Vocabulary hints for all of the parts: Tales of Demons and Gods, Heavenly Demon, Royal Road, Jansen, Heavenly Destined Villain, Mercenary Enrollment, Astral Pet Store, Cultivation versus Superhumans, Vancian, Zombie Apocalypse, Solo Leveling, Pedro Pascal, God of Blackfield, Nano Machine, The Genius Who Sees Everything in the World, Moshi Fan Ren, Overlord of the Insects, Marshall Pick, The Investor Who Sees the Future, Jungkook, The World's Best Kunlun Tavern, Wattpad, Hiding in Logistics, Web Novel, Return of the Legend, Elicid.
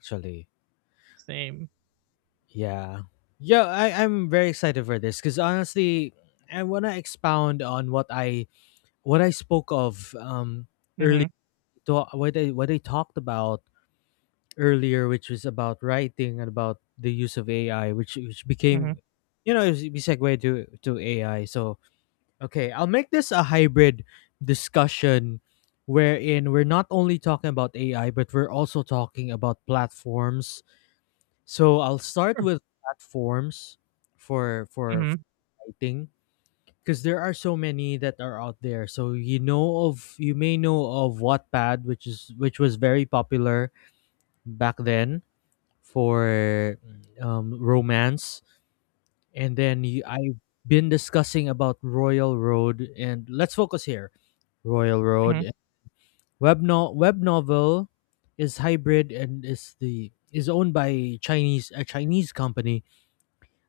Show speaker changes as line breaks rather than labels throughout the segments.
Actually.
Same.
Yeah. Yeah, I'm very excited for this because honestly, I want to expound on what I spoke of early
Mhm,
what I talked about earlier, which was about writing and about the use of AI, which
mhm.
became you know it we segue to AI. So okay, I'll make this a hybrid discussion wherein we're not only talking about AI, but we're also talking about platforms. So I'll start
Sure.
with platforms for
Mhm,
fighting because there are so many that are out there. So you may know of Wattpad, which was very popular back then for romance, and then I've been discussing about Royal Road, and let's focus here. Royal
mhm,
Road web no- web novel is hybrid and is the is owned by Chinese company.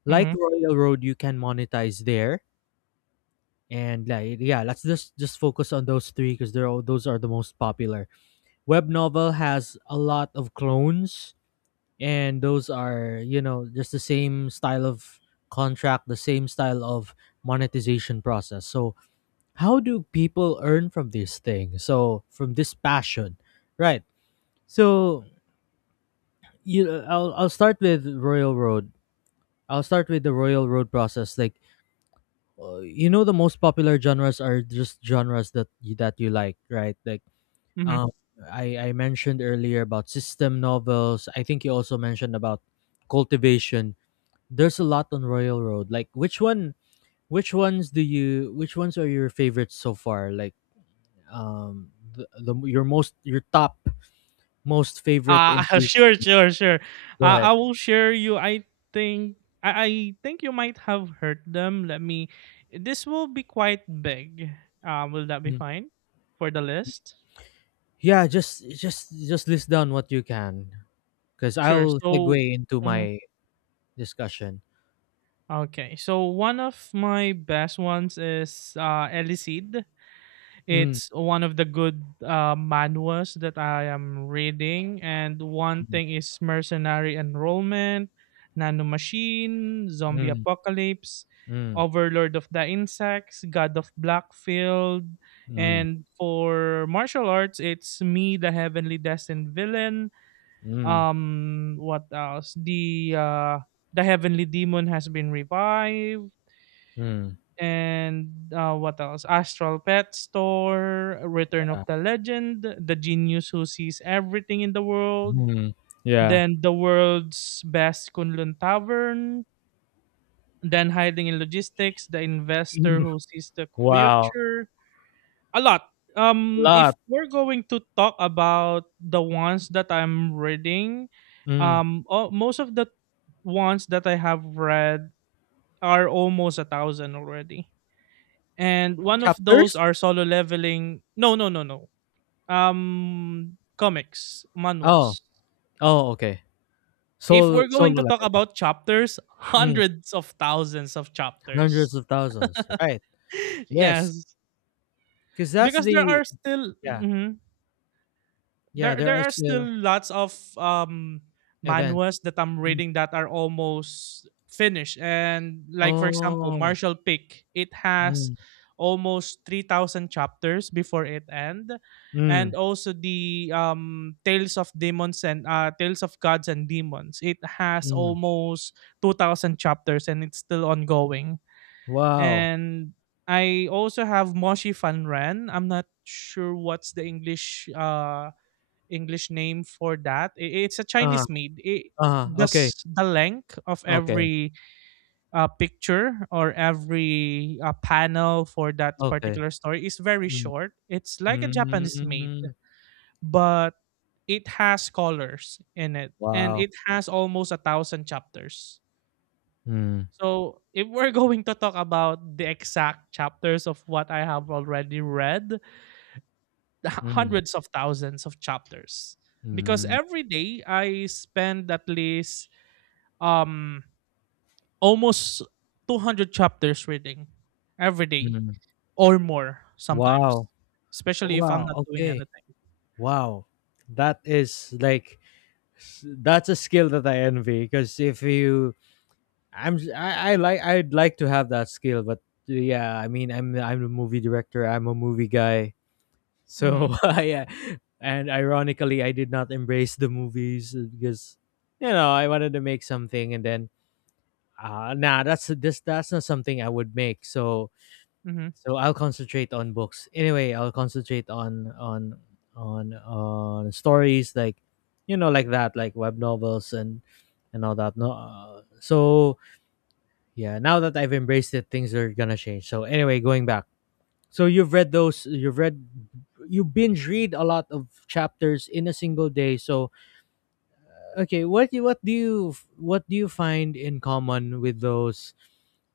Like
mhm,
Royal Road, you can monetize there. And, like, yeah, let's just focus on those three because those are the most popular. Web novel has a lot of clones, and those are just the same style of contract, the same style of monetization process. So how do people earn from this thing? So from this passion, right? So you, I'll start with Royal Road. I'll start with the Royal Road process. Like the most popular genres are just genres that you like, right? like
mhm.
um i i mentioned earlier about system novels. I think you also mentioned about cultivation. There's a lot on Royal Road. Like which ones are your favorites so far? Like, um the your most your top most favorite. In
Sure, sure, sure.
Go ahead.
I will share you I think you might have heard them. Let me this will be quite big. Will that be
Mm.
fine for the list?
Yeah, just list down what you can because
Sure.
I'll
So
segue into
mhm.
my discussion.
Okay. So one of my best ones is Elicid.
Mm.
It's one of the good manuals that I am reading, and one thing is mercenary enrollment, nano machine, zombie
Mm,
apocalypse,
mm,
overlord of the insects, god of blackfield,
mm,
and for martial arts, it's me, the heavenly destined villain.
mm,
What else? The heavenly demon has been revived
mm,
and what else? Astral Pet Store, Return of
yeah,
the Legend, The Genius Who Sees Everything in the World,
mm, yeah.
then The World's Best Kunlun Tavern, then Hiding in Logistics, The Investor Who Sees the
Wow.
Future. A lot. If
Lot.
we're going to talk about the ones that I'm reading,
Mm.
oh, most of the ones that I have read are almost a thousand already. And one of those
Chapters?
are solo leveling no comics,
Oh,
manhwas.
oh, okay.
If
Solo
we're going
solo
to talk
leveling.
about chapters,
Mm,
hundreds of thousands of chapters.
hundreds of thousands, right? Yes,
Yes,
because that's
because there
the
are still
yeah,
mhm.
yeah.
There
There are
are still
still
lots of um
events.
manuals that I'm
Mm.
reading that are almost finished. And like for example,
Oh,
Marshall Pick, it has
mm,
almost 3000 chapters before it end,
mm,
and also the tales of demons and tales of gods and demons, it has
mm.
almost 2000 chapters and it's still ongoing.
Wow.
And I also have moshi fan ren. I'm not sure what's the English name for that. It's a
Uh,
Chinese made.
Okay,
The length of
okay,
every picture or every panel for that
okay.
particular story is very
Mm,
short. It's like a Japanese made,
mm,
but it has colors in it, and
wow.
it has almost a thousand chapters.
Mm,
So if we're going to talk about the exact chapters of what I have already read,
mm,
hundreds of thousands of chapters, because
mm.
every day I spend at least um almost 200 chapters reading every day
Mm.
or more sometimes,
Wow.
especially if
Wow.
I'm not doing
Okay.
anything.
Wow. That is, like, s- that's a skill that I envy, because if you I'm s- I like I'd like to have that skill, but yeah, I mean I'm a movie director, I'm a movie guy.
Mhm.
So I and ironically I did not embrace the movies, because you know, I wanted to make something, and then nah, that's not something I would make. So
Mhm.
So I'll concentrate on books. Anyway, I'll concentrate on stories, like, like that, like web novels, and all that. No, so yeah, now that I've embraced it, things are gonna change. So anyway, going back. So you've read those. You've read. You binge read a lot of chapters in a single day. So okay, what do you find in common with those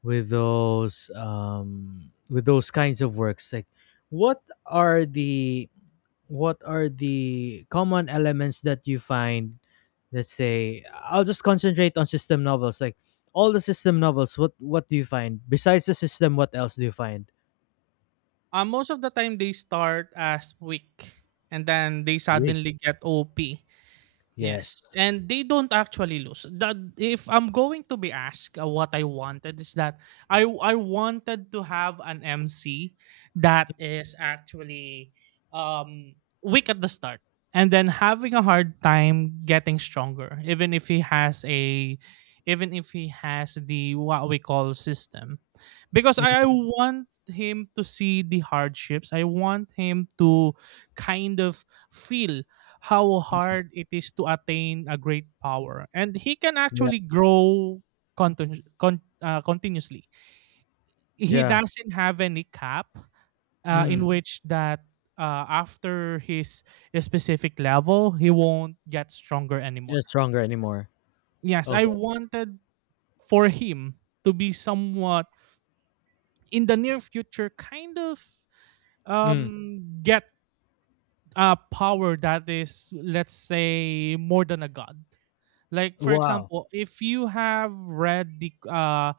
with those with those kinds of works, like what are the what are the common elements that you find. Let's say I'll just concentrate on system novels, like, all the system novels, what do you find besides the system? What else do you find?
Most of the time they start as weak and then they
Weak.
suddenly get OP.
Yes.
Yes, and they don't actually lose. That if I'm going to be asked, what I wanted is that I wanted to have an MC that is actually um weak at the start, and then having a hard time getting stronger even if he has a even if he has the what we call system, because I
Mm,
want him to see the hardships. I want him to kind of feel how hard it is to attain a great power. And he can
yeah.
actually grow continuously. He
Yeah.
doesn't have any cap in
Mm.
which that, after his specific level, he won't get stronger anymore.
You're stronger anymore.
Yes, I
Okay.
wanted for him to be somewhat in the near future, kind of
Mm.
get a power that is, let's say, more than a god. Like for
Wow.
example, if you have read the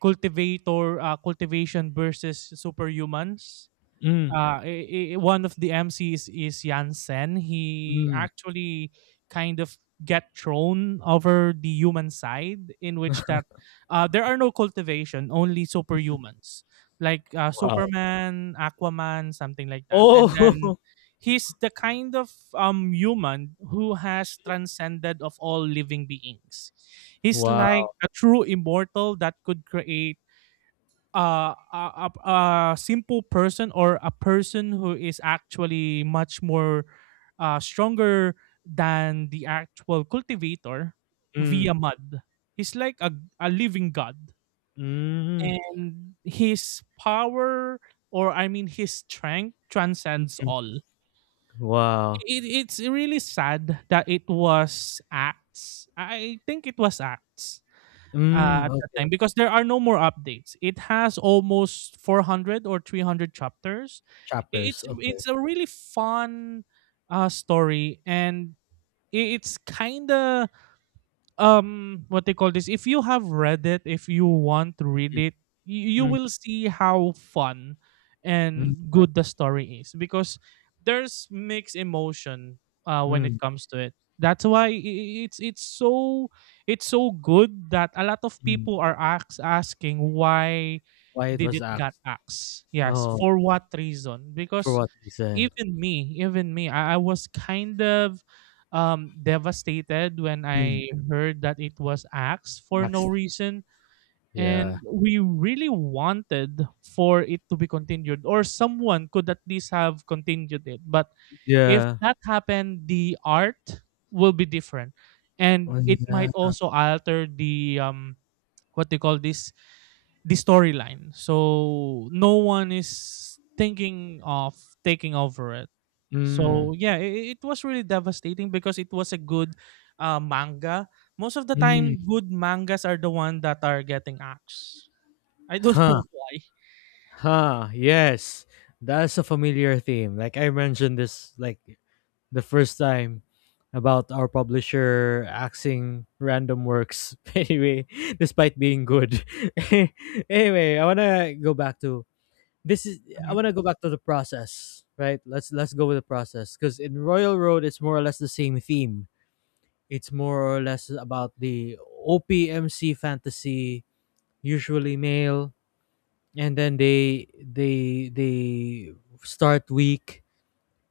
cultivator cultivation versus superhumans,
Mm.
one of the MCs is Jansen. He
Mm.
actually kind of get thrown over the human side in which that, there are no cultivation, only superhumans like
Wow.
Superman, Aquaman, something like that. And then
Oh,
he's the kind of human who has transcended of all living beings. He's
wow.
like a true immortal that could create a simple person or a person who is actually much more stronger than the actual cultivator
Mm.
via mud. He's like a living god.
Mm.
And his power, or I mean, his strength transcends all.
Wow.
It's really sad that it was acts. I think it was acts
Mm,
at that
okay.
time because there are no more updates. It has almost 400 or 300 chapters.
Chapters, okay.
It's a really fun story, and it's kind of what they call this, if you have read it, if you want to read
Mm,
it, you
mm,
will see how fun
mm,
and good the story is, because there's mixed emotion when it
mm,
comes to it. That's why it's so, it's so good that a lot of
mm.
people are asking why
Why it
did
was
it got
axed?
axed. Yes,
Oh,
for what reason?
for
Because
what reason?
even me, even me, I was kind of devastated when
Mm.
I heard that it was axed for no
Axed.
reason.
Yeah.
And we really wanted for it to be continued, or someone could at least have continued it. But if
Yeah.
that happened, the art will be different. And it might
Wala.
also alter the what they call this the storyline. So no one is thinking of taking over it.
Mm,
So yeah, it was really devastating because it was a good manga. Most of the time,
mm.
good mangas are the one that are getting axed. I don't
Huh.
know why.
Huh. Yes. That's a familiar theme. Like, I mentioned this, like, the first time about our publisher axing random works anyway, despite being good. Anyway, I wanna go back to — this is I
Mhm,
want to go back to the process, right? Let's go with the process, because in Royal Road it's more or less the same theme. It's more or less about the OPMC fantasy, usually male, and then they start weak,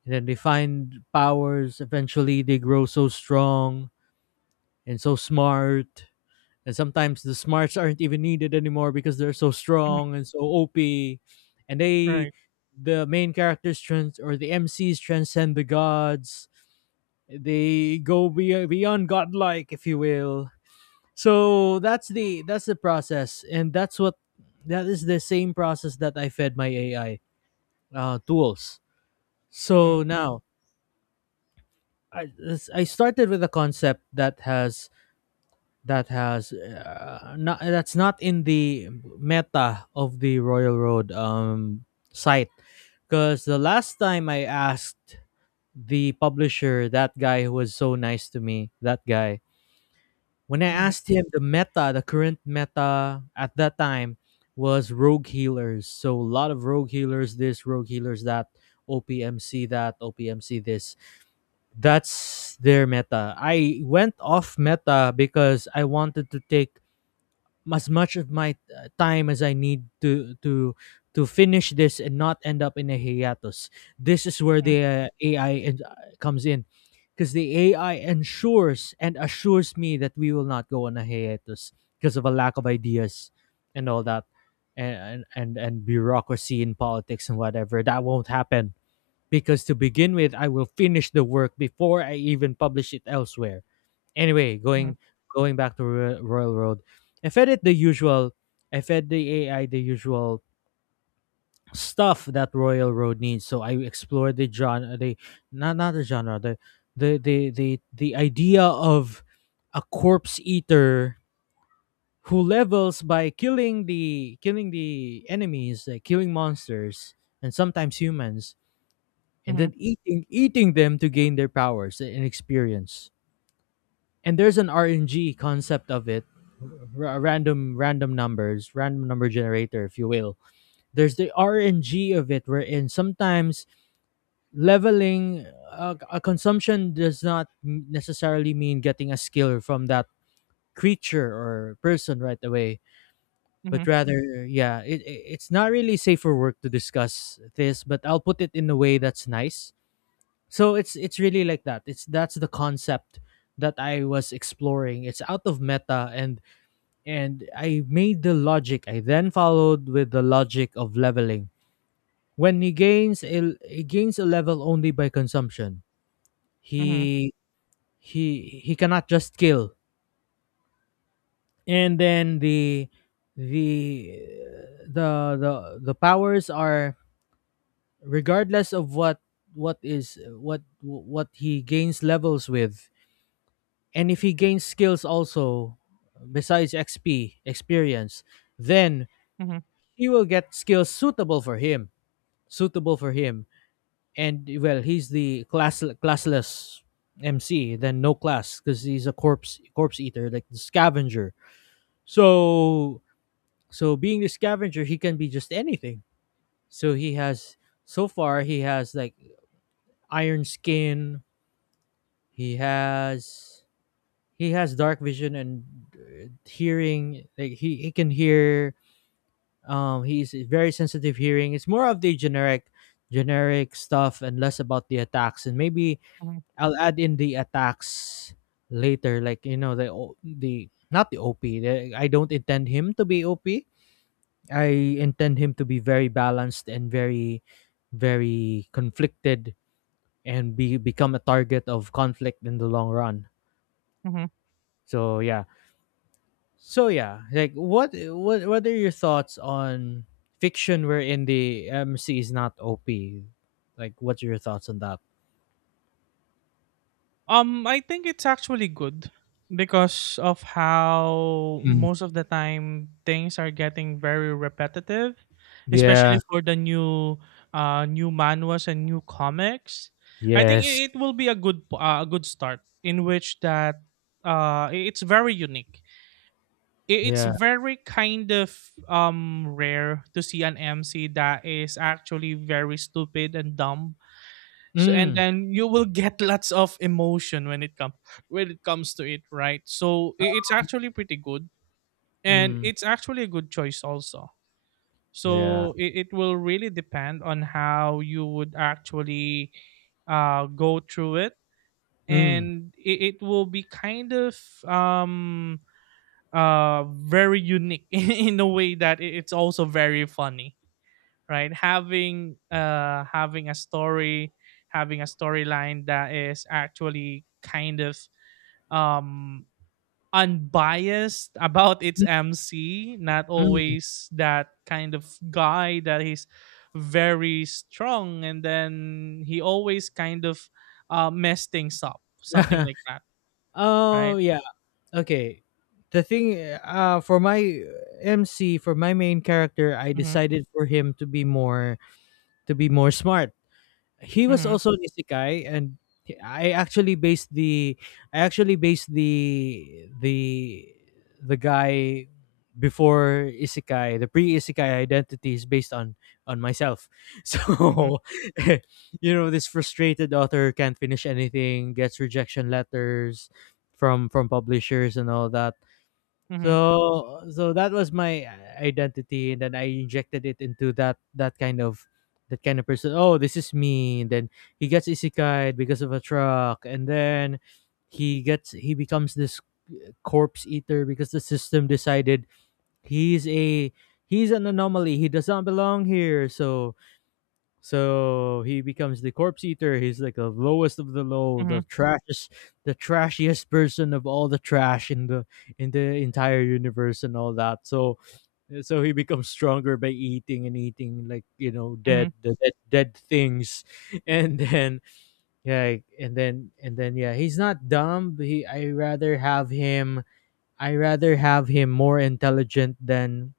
and then they find powers. Eventually, they grow so strong and so smart. And sometimes the smarts aren't even needed anymore because they're so
mhm,
strong and so OP. And they,
right.
the main characters trans or the MCs transcend the gods. They go beyond godlike, if you will. So that's the process, and that is the same process that I fed my AI, tools.
Hmm,
So now, I started with a concept that has — that has not that's not in the meta of the Royal Road, site. Because the last time I asked the publisher — that guy who was so nice to me — that guy when I
hmm,
asked him the current meta at that time, was rogue healers. So a lot of rogue healers this, rogue healers that, OPMC that, OPMC this. That's their meta. I went off meta because I wanted to take as much of my time as I need to finish this, and not end up in a hiatus. This is where the AI comes in, because the AI ensures and assures me that we will not go on a hiatus because of a lack of ideas and all that, and bureaucracy in politics and whatever. That won't happen, because to begin with, I will finish the work before I even publish it elsewhere. Anyway,
hmm.
going back to Royal Road, I fed it the usual. I fed the AI the usual stuff that Royal Road needs. So I explored the genre — the, not, not the genre, the idea of a corpse eater who levels by killing the enemies, like killing monsters and sometimes humans, and
Mhm,
then eating them to gain their powers and experience. And there's an RNG concept of it, random number generator, if you will. There's the RNG of it, wherein sometimes leveling, a consumption does not necessarily mean getting a skill from that creature or person right away,
mhm,
but rather, yeah, it's not really safe for work to discuss this, but I'll put it in a way that's nice. So it's really like that. It's That's the concept that I was exploring. It's out of meta, and I made the logic. I then followed with the logic of leveling. When he gains a level only by consumption,
mhm,
he he cannot just kill. And then the — the the powers are regardless of what is what he gains levels with. And if he gains skills also, besides XP, experience, then
mhm,
he will get skills suitable for him. Suitable for him. And well, he's the classless MC — then no class — because he's a corpse eater, like the scavenger. So so being the scavenger, he can be just anything. So he has so far he has, like, iron skin. He has dark vision, and, hearing. Like, he can hear. He's very sensitive hearing. It's more of the generic stuff, and less about the attacks, and maybe
mhm,
I'll add in the attacks later, like, you know the O- the not the OP — I don't intend him to be OP. I intend him to be very balanced and very conflicted, and be become a target of conflict in the long run.
mhm.
So yeah. So yeah, like, what are your thoughts on fiction wherein the MC is not OP? Like, what's your thoughts on that?
I think it's actually good because of how
Mm.
most of the time things are getting very repetitive,
Yeah.
especially for the new new manuals and new comics. I think
Yes.
it will be a good a good start in which that, it's very unique. It's
Yeah.
very kind of rare to see an MC that is actually very stupid and dumb. So, and
Mm.
then you will get lots of emotion when it comes to it, right? So it's actually pretty good, and
Mm.
it's actually a good choice also.
Yeah.
So it will really depend on how you would actually go through it,
Mm.
and it will be kind of um very unique in a way that it's also very funny, right? Having having a story, having a storyline that is actually kind of um unbiased about its MC, not
Mm.
always that kind of guy that he's very strong and then he always kind of mess things up, something like that,
Oh
right?
yeah. Okay. The thing, for my MC, for my main character, I
Mhm,
decided for him to be more — smart. He was
mhm,
also an isekai, and he- I actually based the I actually based the guy before isekai. The pre isekai identity is based on myself. So,
mhm,
you know, this frustrated author can't finish anything, gets rejection letters from publishers and all that.
mhm,
So that was my, identity, and then I injected it into that kind of person. Oh, this is me. And then he gets isekai because of a truck, and then he becomes this corpse eater, because the system decided he's a he's an anomaly. He does not belong here, so he becomes the corpse eater. He's like the lowest of the low,
mhm,
the trashiest, person of all the trash in the entire universe, and all that. So he becomes stronger by eating and eating, like,
mhm,
dead, dead things, and then, yeah, and then, yeah, he's not dumb. He I rather have him, more intelligent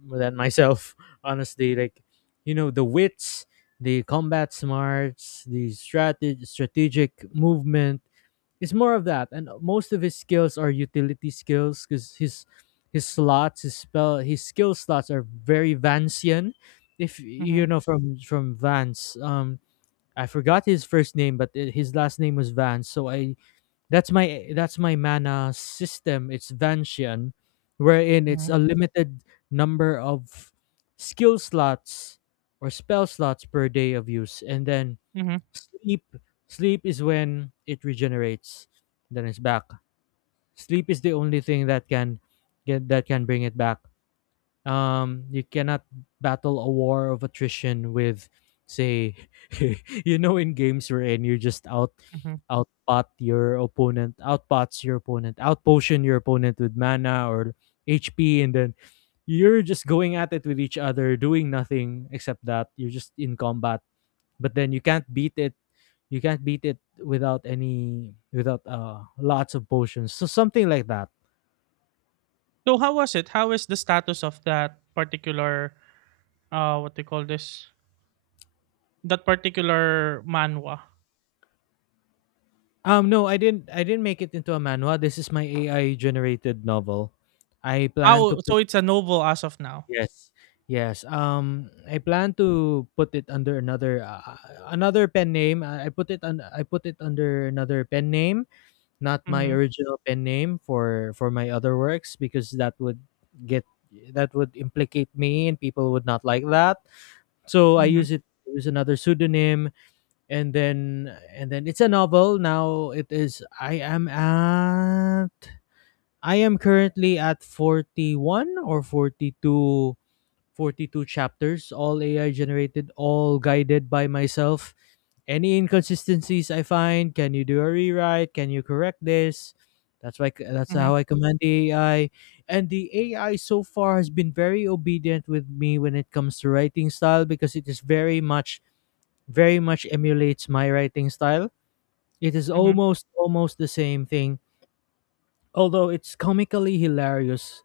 than myself. Honestly, like, the wits, the combat smarts, the strategy, strategic movement. It's more of that, and most of his skills are utility skills because his slots, his spell, his skill slots are very Vancian. If
mhm,
you know from Vance, I forgot his first name, but his last name was Vance. So I that's my mana system. It's Vanchian, wherein it's
mhm,
a limited number of skill slots or spell slots per day of use, and then
mhm,
sleep. Sleep is when it regenerates. Then it's back. Sleep is the only thing that can bring it back. You cannot battle a war of attrition with, say, in games wherein you just
mhm.
outpot your opponent, outpots your opponent, outpotion your opponent with mana or HP, and then you're just going at it with each other doing nothing except that you're just in combat, but then you can't beat it without any without lots of potions, so something like that.
So how was it? How is the status of that particular, what they call this, that particular manhwa.
No, I didn't. I didn't make it into a manhwa. This is my AI generated novel. I
Ah,
plan to
oh, so
put,
it's a novel as of now.
yes, yes. I plan to put it under another another pen name. I put it on. I put it under another pen name, not my
Mhm,
original pen name for my other works, because get that would implicate me and people would not like that. So I
mhm,
use it. Use another pseudonym, and then it's a novel now. It is, I am currently at 41 or 42, 42 chapters, all AI generated, all guided by myself. Any inconsistencies I find, can you do a rewrite? Can you correct this? That's
mhm,
how I command the AI, and the AI so far has been very obedient with me when it comes to writing style, because it is very much emulates my writing style. It is
mhm,
almost the same thing, although it's comically hilarious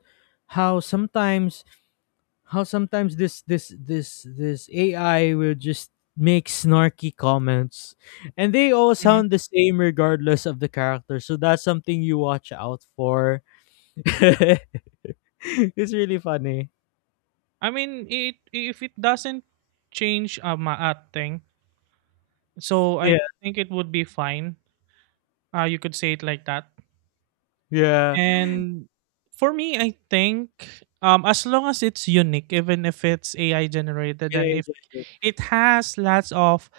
how sometimes this AI will just make snarky comments, and they all
mhm.
sound the same regardless of the character. So that's something you watch out for. It's really funny.
I mean, it, if it doesn't change a maat thing, so I
Yeah.
think it would be fine. You could say it like that.
Yeah.
And for me, I think, as long as it's unique, even if it's AI generated,
Can I
and if
just
it has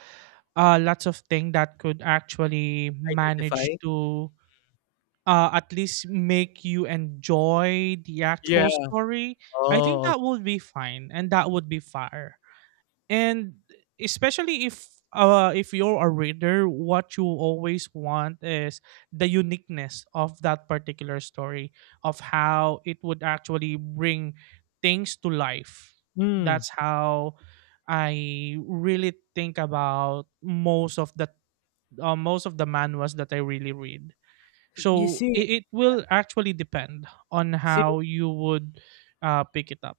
lots of things that could actually
identify?
manage to, at least make you enjoy the
Yeah.
actual story, I think
Oh, okay.
that would be fine and that would be fair. And especially if, if you're a reader, what you always want is the uniqueness of that particular story, of how it would actually bring things to life.
Hmm.
That's how I really think about most of the manuals that I really read.
You
So
see,
it will actually depend on
see
how you would pick it up.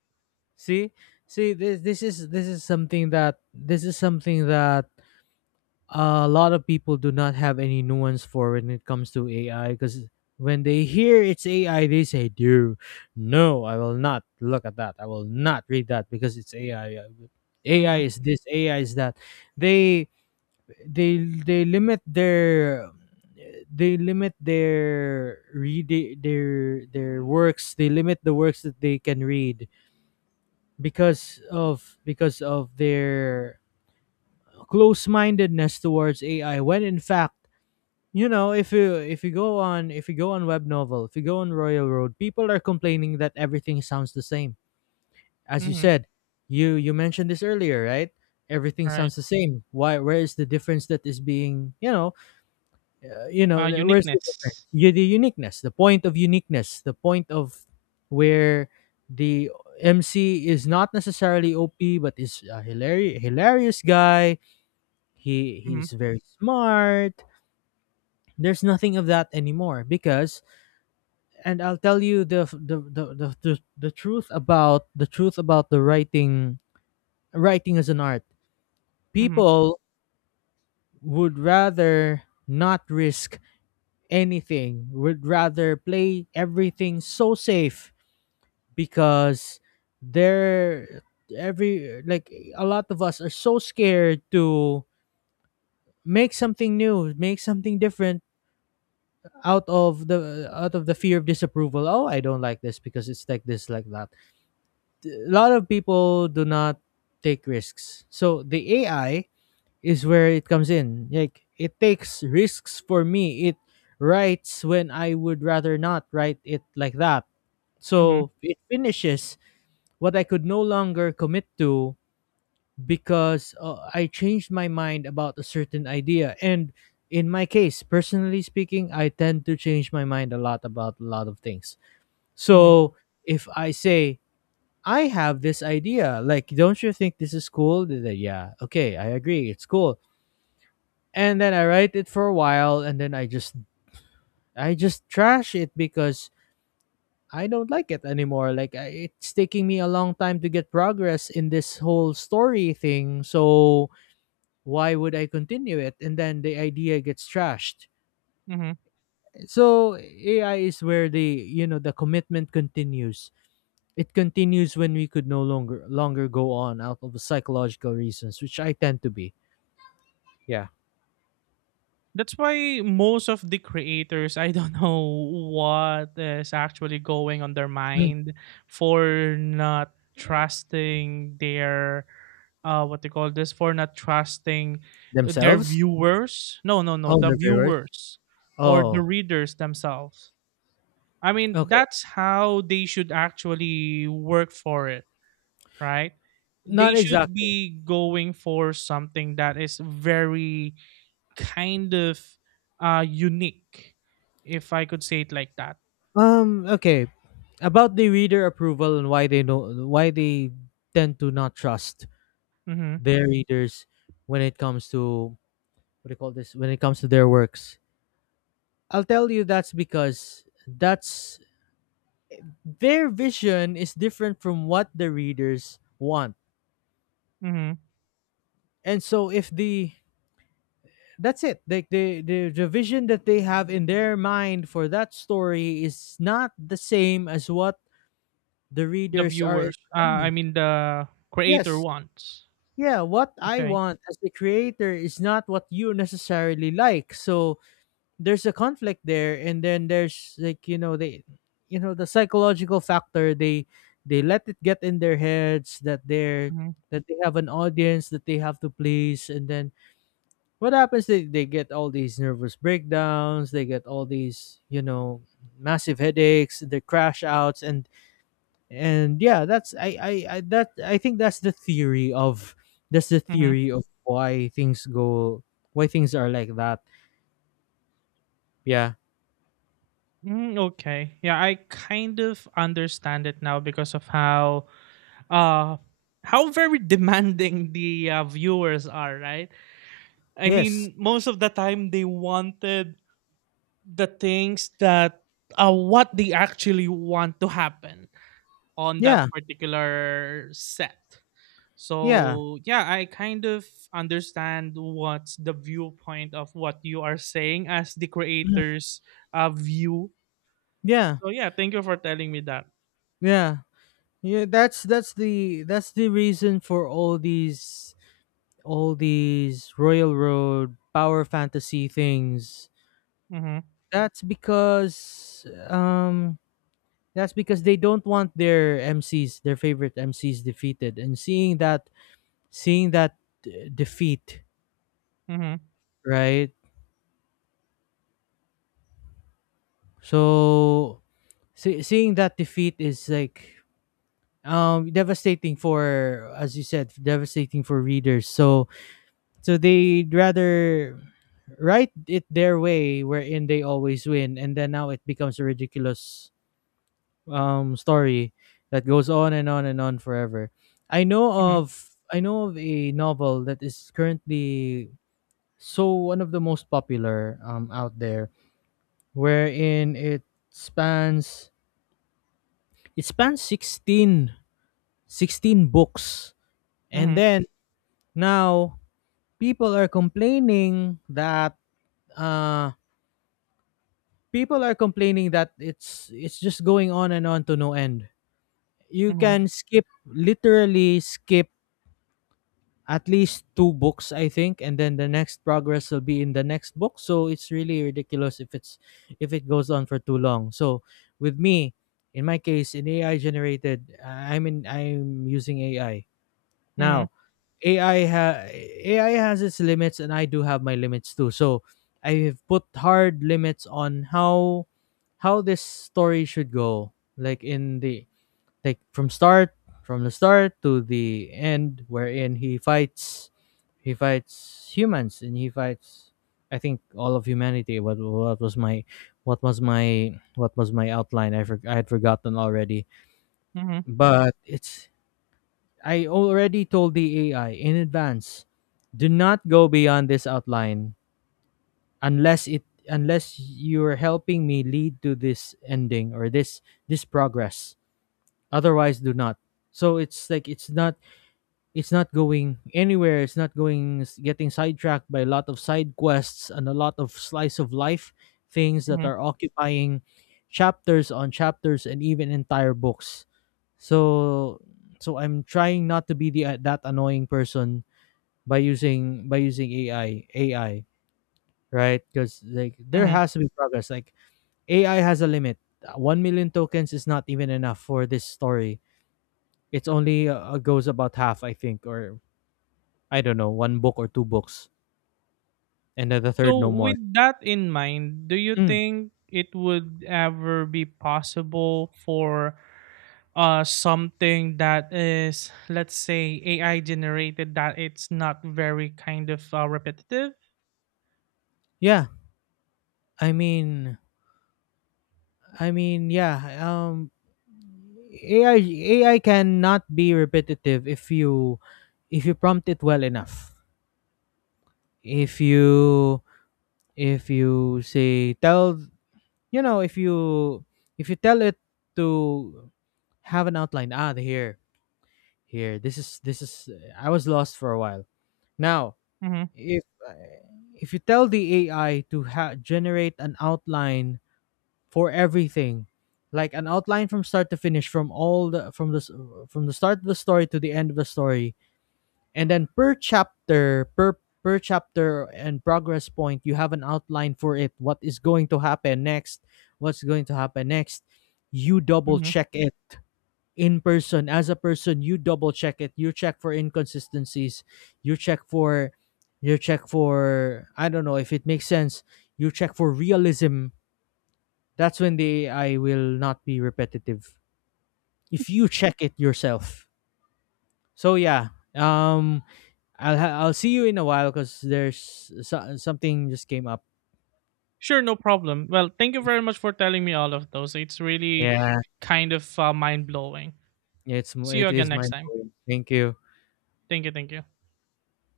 See, see this is something that a lot of people do not have any nuance for when it comes to AI, because when they hear it's AI they say, "Dude, no, I will not look at that. I will not read that because it's AI. AI
Mm-hmm.
is this, AI is that." They they they limit their works. They limit the works that they can read because of their close-mindedness towards AI, when in fact, if you go on if you go on web novel, if you go on Royal Road, people are complaining that everything sounds the same. As you
Mm-hmm.
said, you mentioned this earlier, right? Everything
All right.
sounds the same. Why? Where is the difference that is being, where's the difference?
Uniqueness.
The uniqueness, the point of uniqueness, the point of where the MC is not necessarily OP, but is a hilarious, hilarious guy.
Mm-hmm.
He's very smart. There's nothing of that anymore, because, and I'll tell you the truth about the writing as an art.
Mm-hmm.
People would rather not risk anything, would rather play everything so safe, because they're every like a lot of us are so scared to make something new, make something different out of the fear of disapproval. Oh, I don't like this because it's like this like that. A lot of people do not take risks. So the AI is where it comes in. Like, it takes risks for me. It writes when I would rather not write it like that.
Mm-hmm.
So it finishes what I could no longer commit to because, I changed my mind about a certain idea. And in my case, personally speaking, I tend to change my mind a lot about a lot of things. So if I say, I have this idea, like, don't you think this is cool? They're like, yeah, okay, I agree, it's cool, and then I write it for a while, and then I just trash it because I don't like it anymore. Like, I, it's taking me a long time to get progress in this whole story thing, so why would I continue it? And then the idea gets trashed.
Mm-hmm.
So AI is where, the the commitment continues. It continues when we could no longer go on out of psychological reasons, which I tend to be. Yeah.
That's why most of the creators, I don't know what is actually going on their
Mm.
mind for not trusting their what they call this for not trusting their
Themselves?
viewers. No, no, no,
Oh,
the
the viewers?
viewers or the
Oh,
readers themselves. I mean,
okay.
that's how they should actually work for it, right?
Not
They should
exactly.
be going for something that is very kind of unique, if I could say it like that.
Okay. About the reader approval and why they don't, why they tend to not trust
Hmm,
their readers when it comes to, what do you call this, when it comes to their works, I'll tell you that's because that's their vision is different from what the readers want,
hmm.
and so if the that's it. Like the vision that they have in their mind for that story is not the same as what the
The
readers are
viewers,
enjoying.
the creator
Yes,
wants
yeah, what I
okay.
want as the creator is not what you necessarily like. So there's a conflict there, and then there's like, they, the psychological factor, they let it get in their heads
Hmm,
that they have an audience that they have to please, and then what happens, they get all these nervous breakdowns, they get all these, massive headaches, they crash outs, and yeah, that's, I think that's the theory of,
hmm.
why things go, why things are like that. Yeah.
Mm, okay, yeah, I kind of understand it now because of uh how very demanding the viewers are, right? I
Yes.
mean, most of the time they wanted the things that, what they actually want to happen on that
Yeah,
particular set.
yeah.
So yeah, I kind of understand what's the viewpoint of what you are saying as the
Mhm.
creator's view.
Yeah,
So yeah, thank you for telling me that.
yeah, yeah. That's the reason for all these, royal road power fantasy things.
Mm-hmm.
That's because um that's because they don't want their favorite MCs defeated, and seeing that, defeat,
Mm-hmm.
right? So, seeing that defeat is like, devastating, for, as you said, devastating for readers. So, they'd rather write it their way, wherein they always win, and then now it becomes a ridiculous, story that goes on and on and on forever.
Mm-hmm.
I know of a novel that is currently, so, one of the most popular, out there, wherein spans it spans 16, 16 books, and
Mm-hmm.
then now people are complaining that, uh people are complaining that it's just going on and on to no end. You
Mm-hmm.
can skip, literally skip at least two books, I think, and then the next progress will be in the next book, so it's really ridiculous if it's if it goes on for too long. So, with me, in my case, in ai generated I'm in I'm using AI
Mm-hmm.
now. AI has its limits, and I do have my limits too, so I have put hard limits on how this story should go. Like in the, like from start, from the start to the end, wherein he fights humans, and he fights, I think, all of humanity. What, what was my outline? I had forgotten already.
Mm-hmm.
But it's I already told the AI in advance, do not go beyond this outline, unless it unless you're helping me lead to this ending or this progress, otherwise do not. So it's like, it's not going anywhere. It's not going, it's getting sidetracked by a lot of side quests and a lot of slice of life things that
Mm-hmm.
are occupying chapters on chapters and even entire books. So, I'm trying not to be the that annoying person by using, AI, right, because, like, there
Mm-hmm.
has to be progress. Like, AI has a limit. 1 million tokens is not even enough for this story. It's only, goes about half, I think, or I don't know, one book or two books, and then the third
So,
no more.
with that in mind, do you
Mm,
think it would ever be possible for something that is, let's say, AI generated that it's not very kind of repetitive?
yeah, I mean, yeah. AI cannot be repetitive if you prompt it well enough. If you if you say tell if you tell it to have an outline. Ah, here, here. This is this is. I was lost for a while. Now,
Mm-hmm.
if, if you tell the AI to, generate an outline for everything, like an outline from start to finish, from the start of the story to the end of the story, and then per chapter, per chapter and progress point. You have an outline for it. What is going to happen next? What's going to happen next? You double
Mm-hmm.
check it in person. As a person you double check it. You check for inconsistencies, you check for you check for, I don't know, if it makes sense. You check for realism. That's when the AI will not be repetitive, if you check it yourself. So yeah, I'll see you in a while because there's, something just came up.
Sure, no problem. Well, thank you very much for telling me all of those. It's really
Yeah,
kind of mind blowing. See you
it
again
is
next
mind
time.
blowing. Thank you.
Thank you, thank you.